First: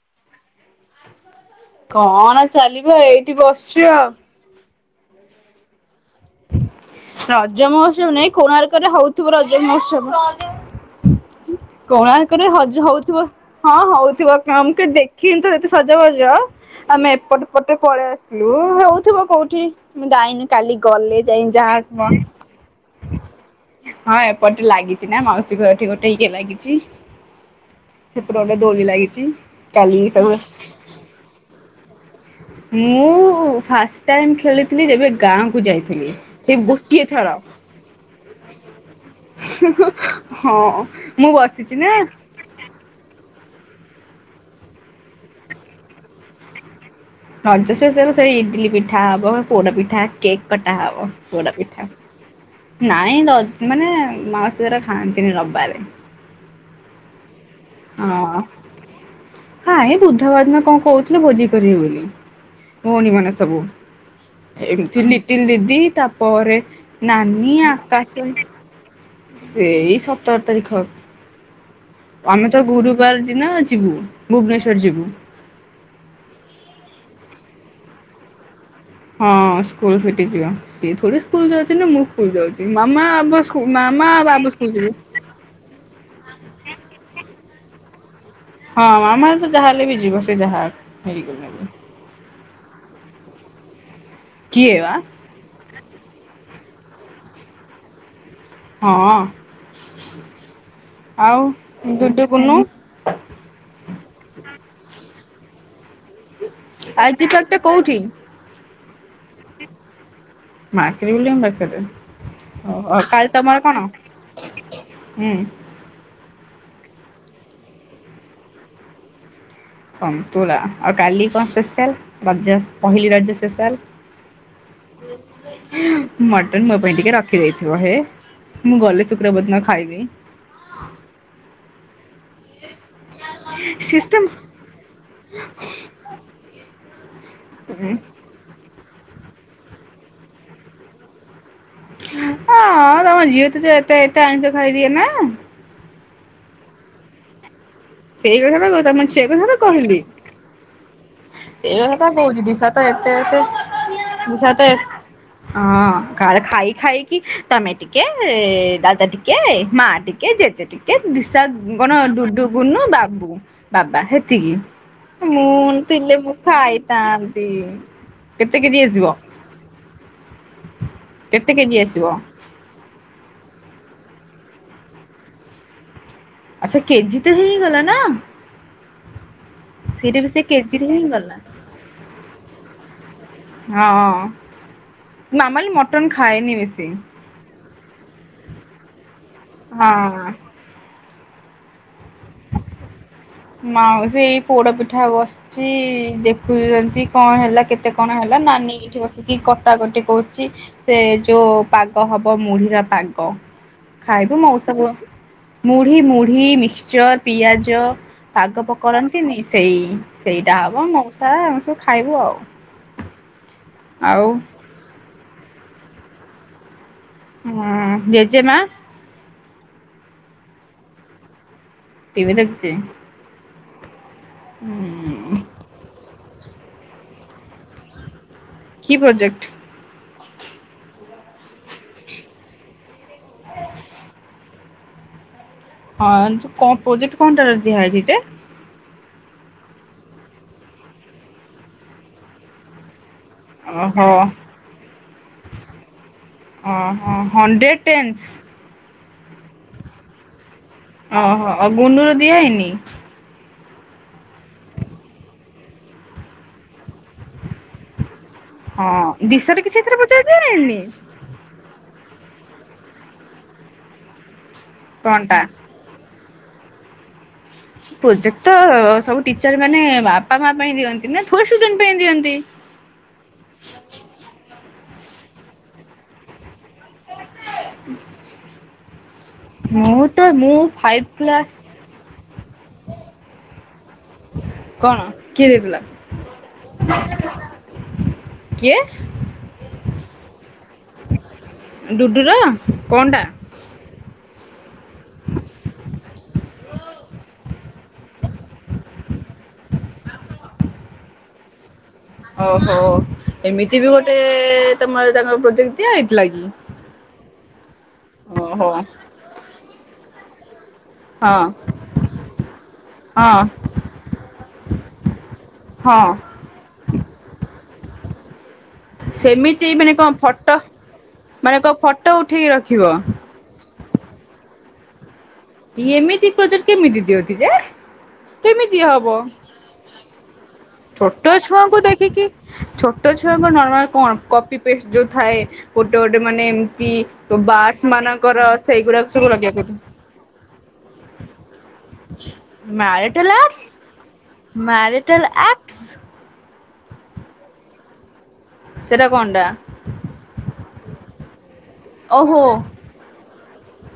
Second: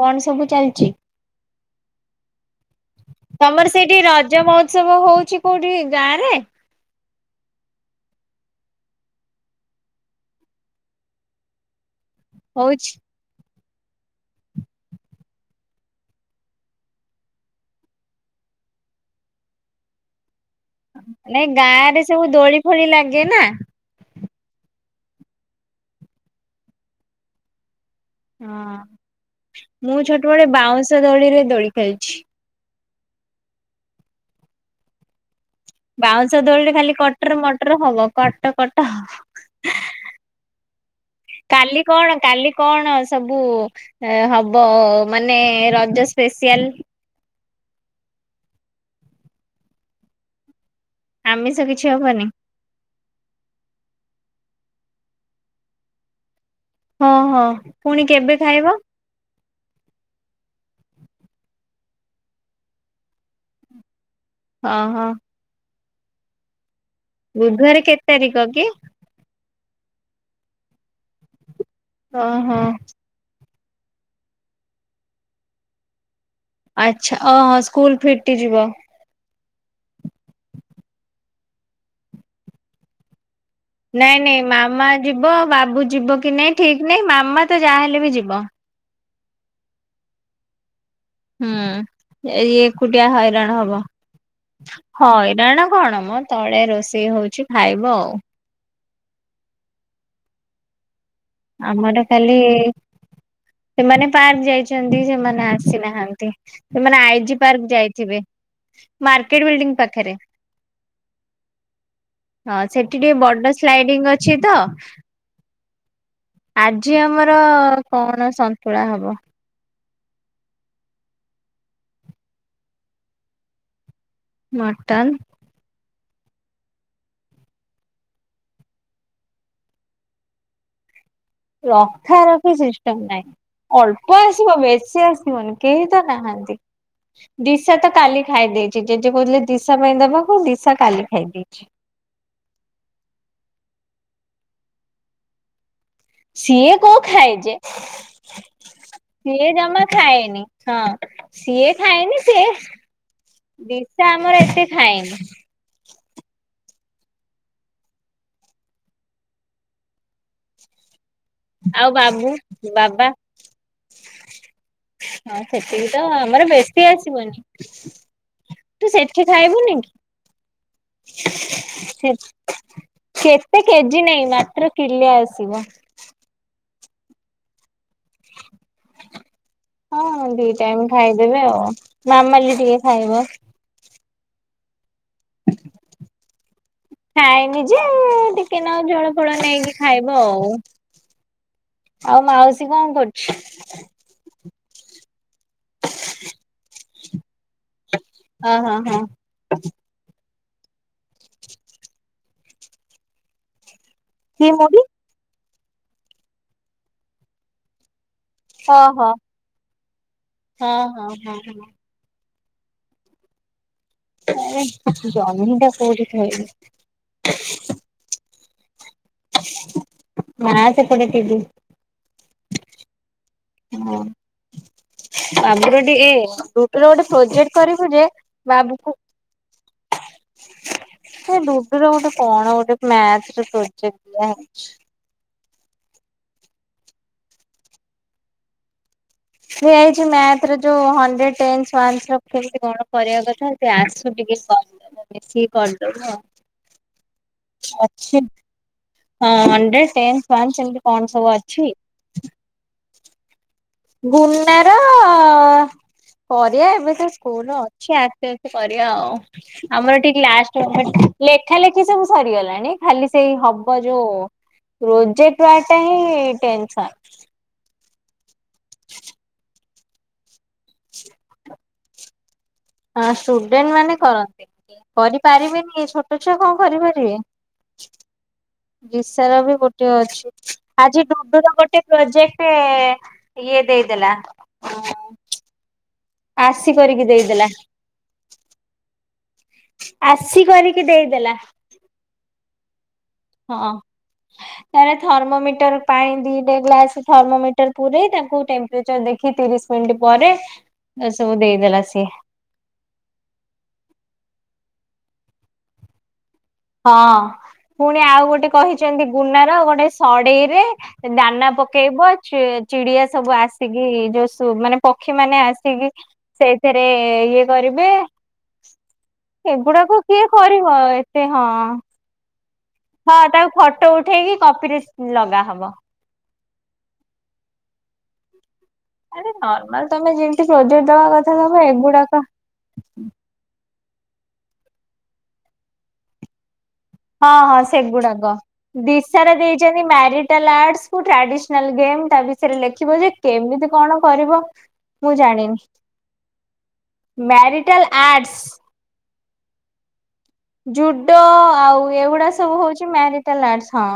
କଣ ସବୁ ଚାଲିଛି। ଚାଲି। ମୁବା ଏଇଠି ବସିଛି ଆଉ। ଏ ସବୁ ହଉଛି କୋଉଠି ଗାଁ ରେ। ରଜ ମହୋତ୍ସବ ନାଇଁ କୋଣାର୍କରେ ହଉଥିବ ରଜ ମହୋତ୍ସବ। କୋଣାର୍କରେ ରଜ ହଉଛି। ହଉଥିବ। ହଁ ହଉଥିବ କଣ ମୁଁ ଦେଖିନି ତ ଏତେ ସଜବଜ ଆମେ ଏପଟ ପଟ ପଳେଇ ଆସିଲୁ ହଉଥିବ କୋଉଠି ମୁଁ ଯାଇନି କାଲି ଗଲେ ଯାଇ ନାଇ ଯାହା ଗାଁ ରେ ସବୁ ଦୋଳି ଫୋଳି ଲାଗେ ନା ପଟେ ଲାଗିଛି ନା ମାଉସୀ ଘଠି ଗୋଟେକେ ଲାଗିଛି। ସେପଟେ ଗୋଟେ ହଁ ଦୋଳି ଲାଗିଛି କାଲି ମୁଁ ଛୋଟ ସବୁ ବଟ ବାଉଁଶ ଦୋଳିରେ ଦୋଳି ଖେଳିଛି [inaudible] ମୁଁ ଉ ଫାର୍ଷ୍ଟ ଟାଇମ୍ ଖେଲିଥଲି ଯେବେ ଗାଁ କ୍ ବାଉଁଶ ଦୋଳିରେ ଖାଲି କଟର ମଟର ହବ କଟ କଟ, ହଁ ମୁଁ ବସିଛି କାଲି ନା କଣ କାଲି କଣ ସବୁ ସବୁ ହବ ମାନେ ରଜ ସ୍ପେସିଆଲ୍ ହଁ ଜ୍ ସେ ସେ ଇଟିଲି ପିଠା ହବ୍ ପୋଡ଼ ପିଠା ଆମିଷ କିଛି ହବନି? ମାଉସୀ ଘର ଖାନ୍ତିନି ରବାରେ ହଁ ହଁ। ପୁଣି କେବେ ଖାଇବ। ହଁ ଏ ବୁଧବାର ଦିନ କଣ କହୁଥିଲେ ଭୋଜି କରିବେ ବୋଲି ଭଉଣୀ ମାନେ ସବୁ। ଏମିତି ଓହୋ ଲିଟିଲ୍ ଦିଦି ତାପରେ ନାନୀ ବୁଧବାର କେତ୍ ଆକାଶ ତାରିକ୍ କି? ସେଇ ସତର ତାରିଖ। ଆମେ ଓହୋ ତ ଗୁରୁବାର ଦିନ ଅଛ ବୁ ଭୁବନେଶ୍ୱର ଯିବୁ। ଆଚ୍ଛା ଅ ହଁ ସ୍କୁଲ ଫିଟି ଯିବ। ହଁ ସ୍କୁଲ ଫିଟିଯିବ ସିଏ ଥୋଡି ସ୍କୁଲ ଯାଉଛି ନା ମୁଁ ସ୍କୁଲ ଯାଉଛି ମାମା ମାମା ନାଇଁ ନାଇଁ ବାବା ସ୍କୁଲ ମାମା ଯିବେ। ଯିବ ବାବୁ ଯିବ କି ନାଇଁ ଠିକ ନାଇଁ ମାମା ତ ଯାହାହେଲେ ବି ଯିବ। ହଁ ଆମର ତ ଯାହା ହେଲେ ବି ଯିବ ସେ ଯାହା ହଉ। ହୁଁ ହେଇ ଏ ଏକୁଟିଆ ହଇରାଣ ହବ। କିଏ ବା? ହଁ ଏଡାଣ କଣ [unintelligible] ହଁ ତଳେ ରୋଷେଇ ହଉଛି ଖାଇବ। ହଁ ଆଉ ଆମର ଡୁଡୁ କାଲି କୁନୁ ସେମାନେ ପାର୍କ ଯାଇଛନ୍ତି ସେମାନେ ନା ଆସି ନାହାନ୍ତି। ସେମାନେ ଆଇଜି ପାର୍କ ଯାଇଥିବେ। ମାର୍କେଟ ବିଲ୍ଡିଂ ପାଖରେ, ମାର୍କେଟବିଲିୟମ ପାଖରେ। ହଁ ସେଠି ଓହୋ ଟିକେ କାଲି ବଡ଼ ତମର କଣ? ସ୍ଲାଇଡିଙ୍ଗ ଅଛି ତ ହୁଁ ଆଜି ଆମର କଣ ସନ୍ତୁଳା ହବ। ସନ୍ତୁଳା, ଆଉ କାଲି କଣ ସ୍ପେସିଆଲ୍ ରଜ ପହିଲି ରଜ ସ୍ପେସିଆଲ୍। ମଟନ୍। ମଟନ ମୋ ପାଇଁ ଟିକେ ରଖିଦେଇଥିବ ହେ ମୁଁ ଗଲେ ଶୁକ୍ରବାର ଦିନ ଖାଇବି। ରଖା ରଖି ସିଷ୍ଟମ ନାହିଁ। ଅଳ୍ପ ସିଷ୍ଟମ ଆସିବ ବେଶୀ ଆସିବନି କେହି ତ ନାହାନ୍ତି। ଦିସା ତ ହଁ କାଲି ଖାଇ ଦେଇଛି। ଜେଜେ କହୁିଲଥିଲେ ଦିଶା ପାଇଁ ଦବାକୁ ଦିଶା କାଲି ଖାଇଦେଇଛି। ହଁ ତମ ଝିଅ ତ ତ ଏତେ ଏତେ ଆଇଁଷ ଖାଇଦିଏ ନା ସିଏ କୋଉ ଖାଏ ଯେ ସେଇ କଥା ବା ସେ କଥା ସିଏ ତ ଜମା କହିଲି ଖାଏନି ହଁ। ସେ ସିଏ କଥା ତ ଖାଏନି କହୁଛି ସିଏ ଦିଶା ତ ଏତେ ଏତେ ଦିଶା ଆମର ଦିଶା ଏତେ ତ ଖାଏନି ହଁ କାଳେ ଖାଇ ଖାଇକି ତମେ ଟିକେ, ଦାଦା ଟିକେ, ମା ଟିକେ, ଜେଜେ ଟିକେ ଦିସା ଆଉ କଣ ବାବୁ ଡୁଡୁ, ଗୁନୁ, ବାବା ବାବୁ, ବାବା ହେତିକି ହଁ ମୁଁ ସେତିକି ତ ଥିଲେ ମୁଁ ଆମର ବେଶୀ ଆସିବନି ଖାଇଥାନ୍ତି। କେତେ କେଜି ତୁ ଆସିବ ସେଠି ଖାଇବୁନି କି? କେତେ କେଜି ଆସିବ? କେତେ କେଜି ନାାଇଁ ମାତ୍ର କିଲେ ଆସିବ। ସେ କେଜି ତ ହେଇଗଲା ନା। ସେଇଟା ହଁ ବି ସେ ଦି କେଜିରେ ଟାଇମ ହିଁ ଗଲା ଖାଇଦେବେ ଆଉ ମାମାଲି ଟିକେ ଖାଇବ ହଁ। ମାମାଲି ମଟନ ଖାଏନି ବେଶୀ ଖାଏନି ଯେ ଟିକେ ନାକୁ ଜଳ ଫୋଳ ନେଇକି ଖାଇବ ହଁ। ଆଉ ଆଉ ମାଉସୀ କଣ କରୁଛି? ମାଉସୀ ଏଇ ପୋଡ ପିଠା ବସିଛି ଦେଖୁଛନ୍ତି କଣ ହେଲା କେତେ କଣ ହେଲା ଅ ହଁ ନାନୀ ହଁ। ଏଠି ବସିକି କଟା କଟି କରୁଛି। ସେ ଯୋଉ ପାଗ ହବ ମୁଢିର ପାଗ ଖାଇବୁ ସିଏ ମଉସମ ମୁଢି ମୁଢି ମୁଢି ମିକ୍ସଚର ପିଆଜ ପାଗ ଓହୋ କରନ୍ତିନି ସେଇ ସେଇଟା ହଁ ହବ ହଁ ମଉସା ହଁ ଆମେ ହଁ। ସବୁ ଖାଇବୁ ଆଉ। ଆଉ [inaudible] ଜହ୍ନିଟା ସେଇଠି [unintelligible] ହୁଁ ଜେଜେମା ମା ସେପଟେ ଥିବେ। ଟିଭିି ଦେଖିଚି। ହଁ। ଆମର ଟ ଏ ଗୋଟେ ପ୍ରୋଜେକ୍ଟ କରିବୁ ଯେ କି ପ୍ରୋଜେକ୍ଟ? ସେ ଡୁଡୁର ଗୋଟେ କଣ ଗୋଟେ ମ୍ୟାଥ ର ପ୍ରୋଜେକ୍ଟ [inaudible] ହଁ ଯେ କଣ ପ୍ରୋଜେକ୍ଟ କଣଟା ଦିଆହେଇଚି ଯେ ଦିଆହେଇଚି ମ୍ୟାଥର ଯୋଉ ହଣ୍ଡଡ୍ରେଡ ଟେନସ୍ ୱାନସ ର କେମିତି କଣ କରିବା ଦରକାର। ସେ ଓହୋ ଆସୁ ଟିକେ [unintelligible] ମିଶିକି କରିଦବ ଓହୋ ହଣ୍ଡ୍ରେଡ ଅଛି। ଟେନ୍ସ ହଁ ହଣ୍ଡ୍ରେଡ ଟେନ୍ସ ୱାନସ ଏମତି ଓହୋ ଗୁନୁ ର ଦିଆ ହେଇନି। ଗୁନାର କରିଆ ଏବେ ତ ସ୍କୁଲ ଅଛି ଆସେ। କରିଆ ହଁ ଆଉ ଦିଶାରେ କିଛି ଏଥିରେ ଆମର ପଚାରି ଟିକେ ଲାଷ୍ଟ ଦିଆହେଇନି? ମୋମେଣ୍ଟ ଲେଖା ଲେଖି ସବୁ ସରିଗଲାଣି ଖାଲି ସେଇ ହବ ଯୋଉ ପ୍ରୋଜେକଟ ୱାରକ୍ ଟା ହିଁ। ଟେନସନ। ପ୍ରୋଜେକ୍ଟ ତ ସବୁ ଟିଚର ମାନେ ବା ବାପା ମା ପାଇଁ ଦିଅନ୍ତି ନା ଥୋଡି ଷ୍ଟୁଡେନ ପାଇଁ ଦିଅନ୍ତି। ହଁ ଷ୍ଟୁଡେଣ୍ଟ ମାନେ କରନ୍ତିନି। କରିପାରିବେନି ଛୋଟ ଛୁଆ କଣ କରିପାରିବେ। ବିଷୟ ବି ଗୋଟେ ମୁଁ ତ ଅଛି ମୁଁ ଆଜି ଫାଇଭ୍ କ୍ଲାସ ବାବୁର ଗୋଟେ ପ୍ରୋଜେକ୍ଟ ରେ ଇଏ ଦେଇଦେଲା। କଣ କିଏ ଦେଇଥିଲା? ଆସି କରିକି ଦେଇଦେଲା। କିଏ? ଆସି କରିକି ଦେଇଦେଲା ଡୁଡୁର। ଫୋନ ଟା। ହଁ। ତାର ଥର୍ମୋମିଟର ପାଇଁ ଦିଟା ଗ୍ଲାସ ଥର୍ମୋମିଟର ପୁରେଇ ତାଙ୍କୁ ଟେମ୍ପରେଚର ଦେଖି ତିରିଶ ମିନିଟ ପରେ ସବୁ ଦେଇଦେଲା ସି ଓହୋ ଏମିତି ବି ଗୋଟେ ତମର ତାଙ୍କର ପ୍ରୋଜେକଟ ଦିଆହେଇଥିଲା କି? ହଁ ପୁଣି ଆଉ ଗୋଟେ ଓହୋ କହିଚନ୍ତି ଗୁନାର ଗୋଟେ ସ ଡେଇରେ। ହଁ ଦାନା ପକେଇବ ଚି ଚିଡିଆ ହଁ ସବୁ ଆସିକି ଯୋଉ ସବୁ ମାନେ ପକ୍ଷୀ ମାନେ ଆସିକି ହଁ ସେଇଥିରେ ଇଏ କରିବେ ସେମିତି ମାନେ ଏଗୁଡାକ କଣ କିଏ ଫଟୋ କରିବ ଏ ମାନେ କୋ ଫଟୋ ଉଠ ଠି ହଁ ତାକୁ ଫଟୋ ଉଠେଇକି କପିରେ ଲଗା ଏମିତି ପ୍ରୋଜେକ୍ଟ କେମିତୀ ଦିଅନ୍ତି ଯେ? କେମିତି ହବ ଆରେ ନର୍ମାଲ ତମେ ଯେମିତି ପ୍ରୋଜେକ୍ଟ ଦବା କଥା ଛୋଟ ଦବ ଛୁଆଙ୍କୁ ଏଗୁଡାକ ଦେଖିକି ଛୋଟ ଛୁଆଙ୍କୁ ନର୍ମାଲ କଣ କପି ପେଷ୍ଟ ଯେଉଁ ଥାଏ ଗୋଟେ ଗୋଟେ ମାନେ କି ହଁ ହଁ ବାର୍ ସେଗୁଡାକ। ମାନଙ୍କର ସେଇଗୁଡାକ ସବୁ ଲଗେଇବାକୁ। ଆଟସ କୁ ଟ୍ରାଣ୍ଡିସ୍ନାଲ କେମ ତା ବିଷୟରେ ଲେଖିବ ଯେ ମ୍ୟାରିଟାଲ ଆର୍ଟସ କେମିତି କଣ କରିବ ମୁଁ ମ୍ୟାରିଟାଲ ଜାଣିନି? ଆକ୍ଟସ ମ୍ୟାରିଟାଲ ଆଡସ୍ ଏ କଣ୍ଡା ଜୁଡୋ ଆଉ ଏଗୁଡା ଓହୋ ସବୁ ହଉଛି ମ୍ୟ ଟଲାର୍ ହଁ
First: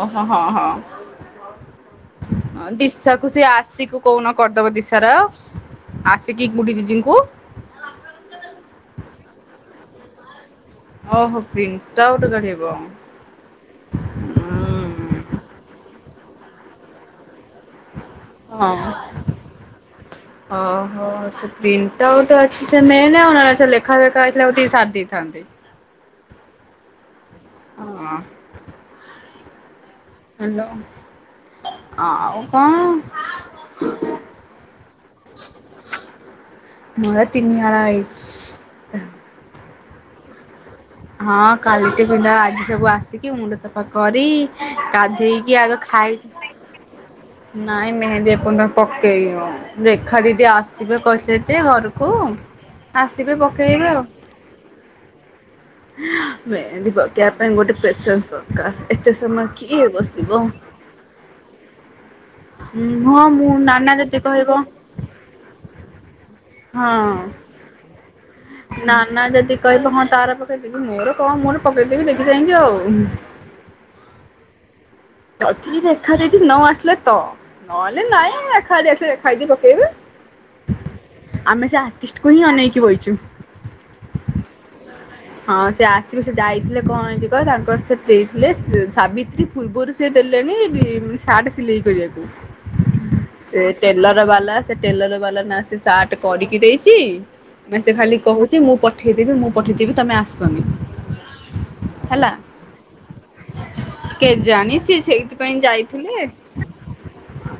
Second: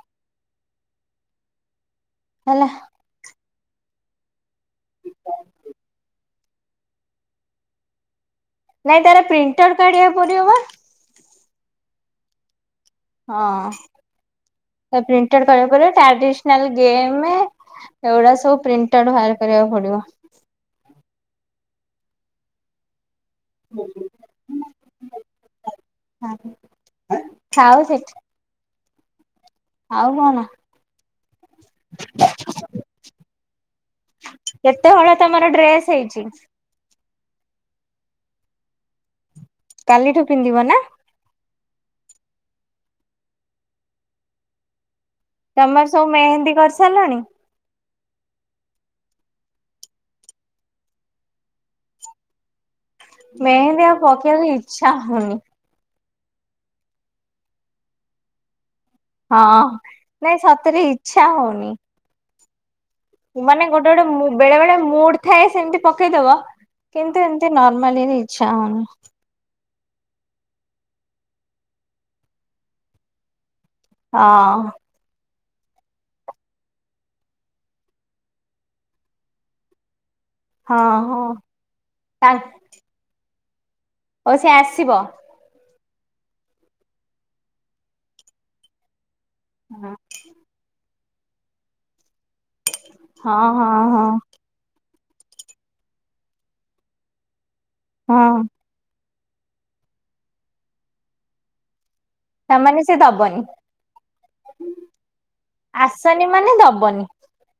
ଓହୋ ହଁ ହଁ। ହେଲା। ଦିଶକୁଛି ଆସ ଆସ କୁ କୋନ କରିଦବ ଦିଶାର ଆସିକି ଗୁଡ଼ି ଦିଦିଙ୍କୁ ନାଇଁ ତାର ପ୍ରିଣ୍ଟ ଆଉଟ୍ କାଢିବାକୁ ପଡିବ ବା ଓହୋ ପ୍ରିଣ୍ଟ ଆଉଟ୍ କାଢେଇବ ହଁ ପ୍ରିଣ୍ଟଆଟ କରିବା ପରେ ଟ୍ରାଡିସନାଲ ଗେମ ଏଗୁଡା ସବୁ ହଁ ପ୍ରିଣ୍ଟାଆଉଟ୍ ବାହାର୍ କରିବାକୁ ପଡିବ। ଓହୋ ସେ ପ୍ରିଣ୍ଟ ଆଉଟ୍ ଅଛି ସେମ କ ଲେଖା ଲେଖାତ ସାରିଦେଇଥାନ୍ତି ଥାଉ ସେଠି ହଁ ଆଉ କଣ ହ୍ୟାଲୋ ଆଉ କଣ କେତେ ବଳ ତମର ଡ୍ରେସ୍ ହେଇଛି? ମର ତିନିହଳ ହେଇଛି। କାଲିଠୁ ପିନ୍ଧିବ ନା ହଁ କାଲିଟି ପିନ୍ଧା ଆଜି ସବୁ ଆସିକି ମୁଣ୍ଡ ସଫା କରି ଗାଧେଇକି ଆଗ ତମର ସବୁ ଖାଇ ମେହେନ୍ଦୀ କରିସାରିଲଣି? ନାଇଁ ମେହେନ୍ଦୀ ଏ ପର୍ଯ୍ୟ ପକେଇ ଆ ରେଖା ଦିଦି ଆସିବେ କହିଥିଲେ ତି ଘରକୁ ଆସିବେ ମେହେନ୍ଦୀ ପକେଇବେ ଆଉ ପକେଇତେ ଇଚ୍ଛା ହେଉନି। ମେହେନ୍ଦୀ ପକେଇବା ପାଇଁ ଗୋଟେ ପେସେନ୍ସ ଦରକାର। ଏତେ ସମୟ ହଁ କିଏ ବସିବ। ନାଇଁ ସତରେ ଇଚ୍ଛା ହଉନି। ହଁ ମୁଁ ମାନେ ନାନା ଗୋଟେ ଯଦି ଗୋଟେ ବେଳେ କହିବ ବେଳେ ମୁଡ ଥାଏ ସେମିତି ପକେଇଦବ। କିନ୍ତୁ ଏମିତି ନର୍ମାଲି ହେଇଛି। ନା ନା ଯଦି କହିବ କଣ ତାର ପକେଇଦେବି ମୋର କଣ ମୋର ପକେଇଦେବି ଦେଖି ଯାଇକି ଆଉ ହଁ। ଅଛି ଦେଖା ଦେଖି ନ ଆସିଲେ ତ ନହଲେ ନାଇଁ ଖା [unintelligible] ପକେଇବେ। ହଁ ହଁ। ଆମେ ସେ ତା ଆର୍ଟିଷ୍ଟକୁ ହିଁ ଅନେଇକି ବଇଛୁ। ଓ ସେ ଆସିବ? ହଁ ସେ ସେ ଯାଇଥିଲେ କଣ ହେଇଛି କହିଲ ସେ ସେ [unintelligible] ସାବି ପୂର୍ବରୁ ହଁ ଦେଲେଣି ସାର୍ଟ ସିଲେଇ କରିବାକୁ। ସେ ହଁ ହଁ ଟେଲର ବାଲା ସେ ଟେଲର ବାଲା ନା ସେ ସାର୍ଟ କରିକି ଦେଇଛି। ମ ସେ ଖାଲି ହଁ କହୁଛି ମୁଁ ପଠେଇଦେବି ମୁଁ ପଠେଇଦେବି ତମେ ଆସନି। ହେଲା। ତାମାନେ ସେ ଦବନି। କେଜାଣି ସିଏ ସେଇଥିପାଇଁ ଯାଇଥିଲେ। ଆସନି ମାନେ ଦବନି।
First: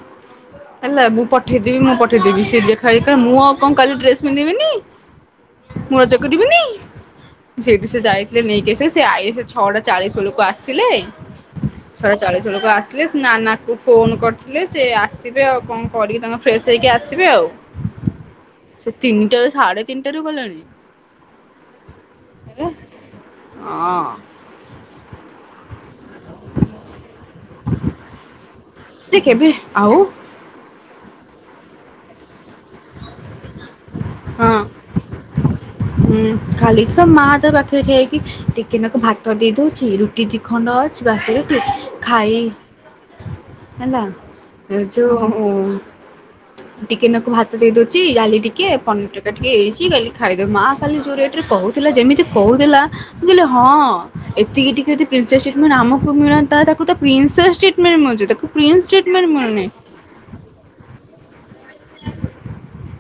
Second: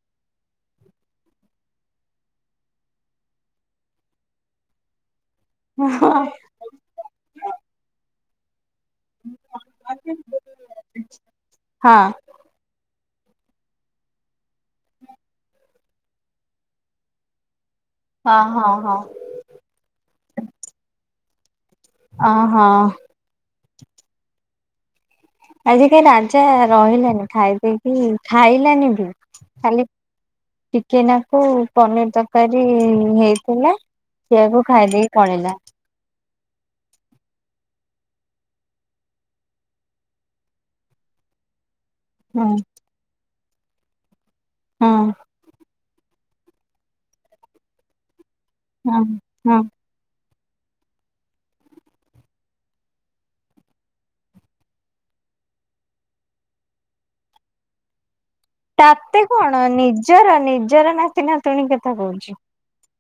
ହେଲା ମୁଁ ପଠେଇଦେବି ମୁଁ ପଠେଇଦବି ସେ ଦେଖା ମୁଁ ଆଉ କଣ କାଲି ଡ୍ରେସ ପିନ୍ଧିବିନି। ମୁଁ ରଜ କରିବିନି ସେଇଠି ସେ ଯାଇଛି ସେ ନେଇକି ଆସେସ ସେ [unintelligible] ଛଅଟା ଚାଳିଶ ବେଳକୁ ଆସିିଲେ ହଁ ଛଟା ଚାଳିଶ ବେଳକୁ ଆସିଲେ। ନା ନା କୋଉ ଫୋନ କରି ଥିଲେ ସେ ଆସିବେ ଆଉ କଣ? କରିକି ତାଙ୍କେ ଫ୍ରେଶ ହେଇକି ଆସିବେ ଆଉ। ହଁ ହଁ ସେ ତିନିଟାରୁ ସାଢେ ତିନିଟାରୁ ଗଲେଣି। ଅ ହେଲା ହଁ। ହଁ। ଆଜି କା ରାଜା ରହିଲାନି ଖାଇ ପିଇକି ଖାଇ ସେ କେବେ ଆଉ କେନାକୁ ପନିର ଦା ଆଜି ହେଇଥିଲା ସିଆକୁ ଖାଇଦେଇକି ପଳେଇଲା। ହଁ ହୁଁ ଖାଲି ତ ମା ତା ପାଖରେ ଠିଆ ହେଇକି ଟିକେ ନାକୁ ଭାତ ଦେଇଦଉଛି ରୁଟି ଦି ଖଣ୍ଡ ଅଛି ବାସ ଖାଇ ହଁ ହେଲା ହଁ ଯୋଉ ଟିକେ ନାକୁ ଭାତ ଦେଇ ଦଉଛି ଡାଲି ଟିକେ କିଏ ହଁ ପନିର ଟା ଟିକେ ହଁ ହେଇଚି ଖାଲି ଖାଇ ଦବୁ ମାଆ ଖାଲି ଯୋଉ ରେଟରେ କହୁଥିଲା ଯେମିତି କହୁଥିଲା ମୁଁ କହିଲି ହଁ ଏତିକି ଟିକେ ଯଦି ପ୍ରିନ୍ସେସ୍ ଟ୍ରିଟ୍ମେଣ୍ଟ ଆମକୁ ମିଳନ୍ତା ତାକୁ ତ ପ୍ରିନ୍ସେସ୍ ଟ୍ରୀଟମେଣ୍ଟ ମିଳୁଛି ତାକୁ ପ୍ରିନ୍ସ ତାତେ ଟ୍ରିଟମେଣ୍ଟ କଣ ମିଳୁନି ନିଜର ନିଜର ନା ଥିନା ନାତୁଣୀ କଥା କହୁଛି।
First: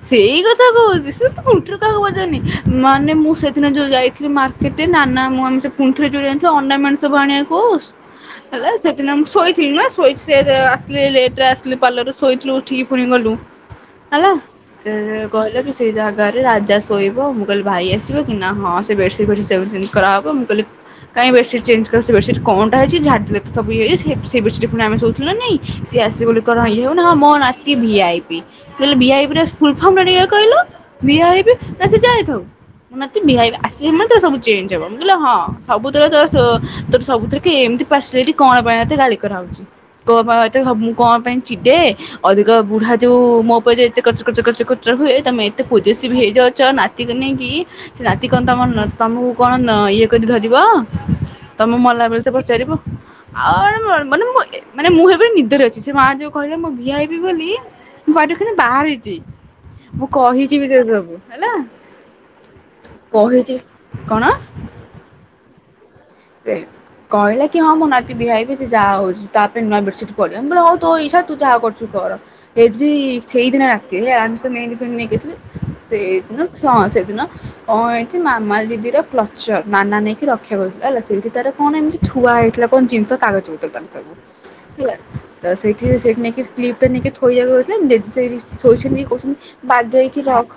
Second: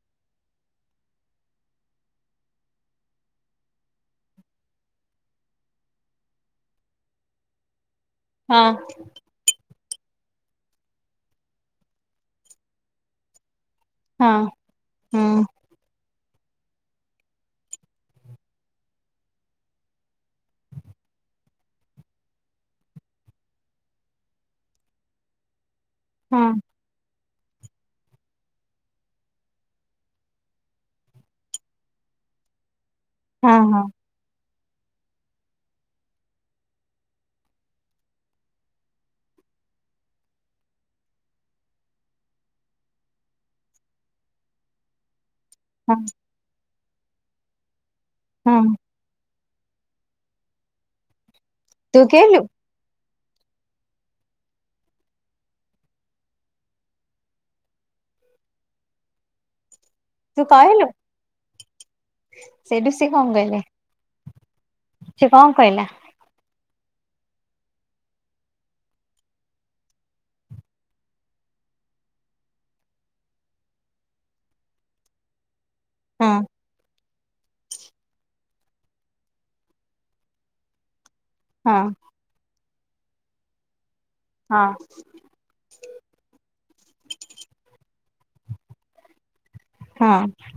ସେଇ କଥା କହୁଛି ସେ ତ ପୁଣ୍ଠିରେ କାହାକୁ ପଚାରୁନି ମାନେ ମୁଁ ସେ ଦିନ ଯଉଁ ଯାଇଥିଲି ମାର୍କେଟରେ ନାନା ମୁଁ ଆମେ ସେ ପୁଣି ଥରେ ଯୋଉ ଯାଇନଥିଲୁ ଅର୍ଣ୍ଣାମେଣ୍ଟ ସବୁ ଆଣିବାକୁ କହୁ ହଁ ହେଲା ସେଦିନ ମୁଁ ଶୋଇଥିଲି ନା ଶୋଇ ଆସିଲି ଲେଟ ରେ ଆସିଲି ପାର୍ଲରରେ ଶୋଇଥିଲୁ ଉଠିକି ପୁଣି ଗଲୁ ହେଲା ହଁ ସେ ହୁଁ କହିଲା କି ସେଇ ଯାହା ଘରେ ରାଜା ଶୋଇବ ମୁଁ କିହିଲୀ ଭାଇ ଆସିବ କି ନା ହଁ ସେ ବେଡସିଟ୍‌ ଫେଡ଼ସିଟ କରାବ ମୁଁ କିଲି କାଇହିଁ ବେଡସିଟ୍ ଚେଞ୍ଜ ସେ ବେସିଟ୍ କଣଟା ହେଇଛି ଝା ସବୁଇାଇ ସେ ବେଡସିଟ୍ ପୁଣି ଆେ ଶଉଥିଲୁ ନା ନାଇଁ ସି ଆସିବ ବୋଲି ହଁ କଣ ଇଏ ହବ ନା କଣ ଅତି ଭି-ଆଇ-ପି କହିଲେ ଭି-ଆ-ପି ର ଫୁଲ ଫର୍ମ ଟା ଟିକେ କହିଲୁ ଭି-ଆଇ-ପି ନା ସେ ଯାହା ହେଇ ଥାଉ ମତେ ଭି-ଆଇ-ପି ହଁ ମୋତେ ହଁ ଆସିନି ମାନେ ଚେଞ୍ଜ ହବ ମୁ କହିଲି ହଁ ସବୁଥିରେ ତୋ ସବୁଥିରେ ଏମିତି ପରସିଆଲିଟୀ କଣ ପାଇଁ ମତେ ଗାଳି କରାହଉଛି। କଣ ପାଇଁ ଏତେ ହବ ମୁଁ କଣ ପାଇଁ ଏତେ ଚିଡେ ଅଧିକ ବୁଢା ଯୋଉ ମୋ ଉପରେ ଯୋଉ ଏତେ କଚକଚ ହୁଏ ତମେ ଏତେ ହଁ ପୋଜେସିଭ ହେଇଯାଉଛ ନା କତିକି ନେଇକି ସେ ନାତି କଣ ତମ ହଁ ତମକୁ କଣ ଇଏ କରିକି ଧରିବ ତମେ ତୁ ମଲାବେଳେ ତ କହିଲୁ ପଚାରିବ ଆ ମାନେ ମାନେ ମୁଁ ଭାବିଲି ସେ ନିଦରେ ଅଛି। ସେ ମା ଯୋଉ କହିଲେ ମୁ ଭି-ଆଇ-ପି ହେବି ବୋଲି ମୁଁ ଘରେଥିଲି ବାହାରିଚି ମୁଁ ତୁ କହିଛି ବି ସେ କହିଲୁ ସବୁ ହେଲା କହିଛି କଣ [inaudible] ସେ କଣ କହିଲା? କହିଲା କି ହଁ ମୁଁ ନାତି ଭି-ଆଇ-ପି ସେ ଯାହା ହଉଛି ତା ପାଇଁ ନୂଆ ବେଡସିଟ୍ ପଡିବ। ମୁ କହିଲି ତୋ ଇଛା ତୁ ଯାହା କରୁଛୁ କର ସେଇଦିନ ରାତି ରେ ଆମେ ସବୁ ମେହେନ୍ଦି ପେହେନ୍ଦି ନେଇକି ଆସିଲୁ ହଁ ସେଇଦିନ ହଁ ସେଇଦିନ କଣ ହେଇଛି ମାମା ଦିଦିର କ୍ଲଚର ନାନା ନେଇକି ରଖିବ କହୁଥିଲା ହେଲା। ସେଇଠି ତାର କଣ ହଁ ଏମିତି ଥୁଆ ହେଇଥିଲା କଣ ଜିନିଷ କାଗଜ ପତ୍ର ତାର ହଁ ହେଲା ତ ସେଇଠି ସେଇଠି ନେଇକି କ୍ଲିପ ଟା ନେଇକି ଥୋଇବାକୁ ଯାଉଥିଲା ସେଇଠି ଶୋଇଛନ୍ତି କହୁଛନ୍ତି। ହଁ ବାଗେଇକି ରଖ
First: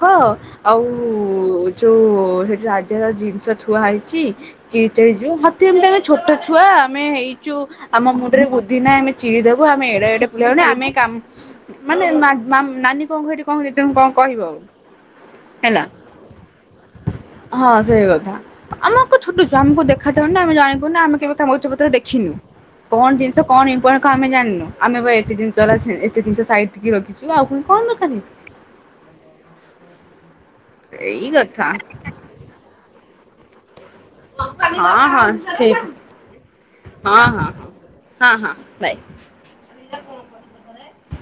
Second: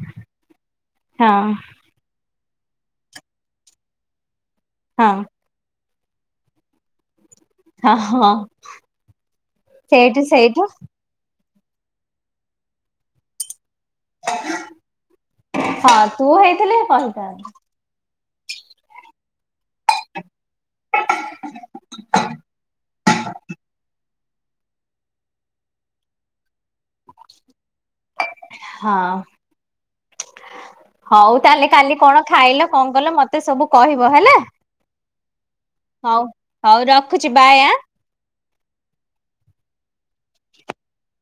ଆଉ ହଁ ଯୋଉ ରାଜା ର ଜିନିଷ ଥୁଆ ହେଇଛି। କିଏ କେତେଳେ ହଁ ଜ୍ ସତେ ଯେମିତି ଆମେ ଛୋଟ ଛୁଆ ଆମେ ହେଇ ଛୁ ହଁ ଆମ ହଁ ମୁଣ୍ଡରେ ବୁଦ୍ଧି ନାହିଁ ଆମେ ଚିରିଦବୁ ଆମେ ଏଡେ ସେଇଠୁ ଏଡେ ପିଲ ହେଲୁଣି ସେଇଠୁ ଆମେ କା [unintelligible] କଣ କହିବ ଆଉ ହେଲା ହଁ ତୁ ହେଇଥିଲେ କହିଥାନ୍ତୁ ହଁ ସେଇ କଥା। ଆମେ ଆଉ କଣ ଛୋଟ ଛୁଆ ଆମକୁ ଦେଖ୍ ଖାଯାଉନି। ଆମେ ଜାଣିନୁ ନା ଆମେ କେବେ କ ପତ୍ର ଦେଖିନୁ କଣ ଜିନିଷ କଣ ଇମ୍ପୋର୍ଟାଣ୍ଟ କଣ ଆମେ ଜାଣିନୁ ଆମେ ବା ଏତେ ଜିନିଷ ହେଲାଣି ଏତେ ଜିନିଷ ସାଇଡ ତିକି ରଖିଛୁ ଆଉ ପୁଣି କଣ ଦରକାରେ। ହଁ। ହଉ ତାହେଲେ କାଲି କଣ ଖାଇଲ କଣ କଲ ମତେ ସବୁ କହିବ ହେଲା ହଁ ହଁ ହଉ ହଁ ହଉ ରଖୁଛି ହଁ ବାଏ ଆଁ। ହ ହଁ ହଁ ବାଏ।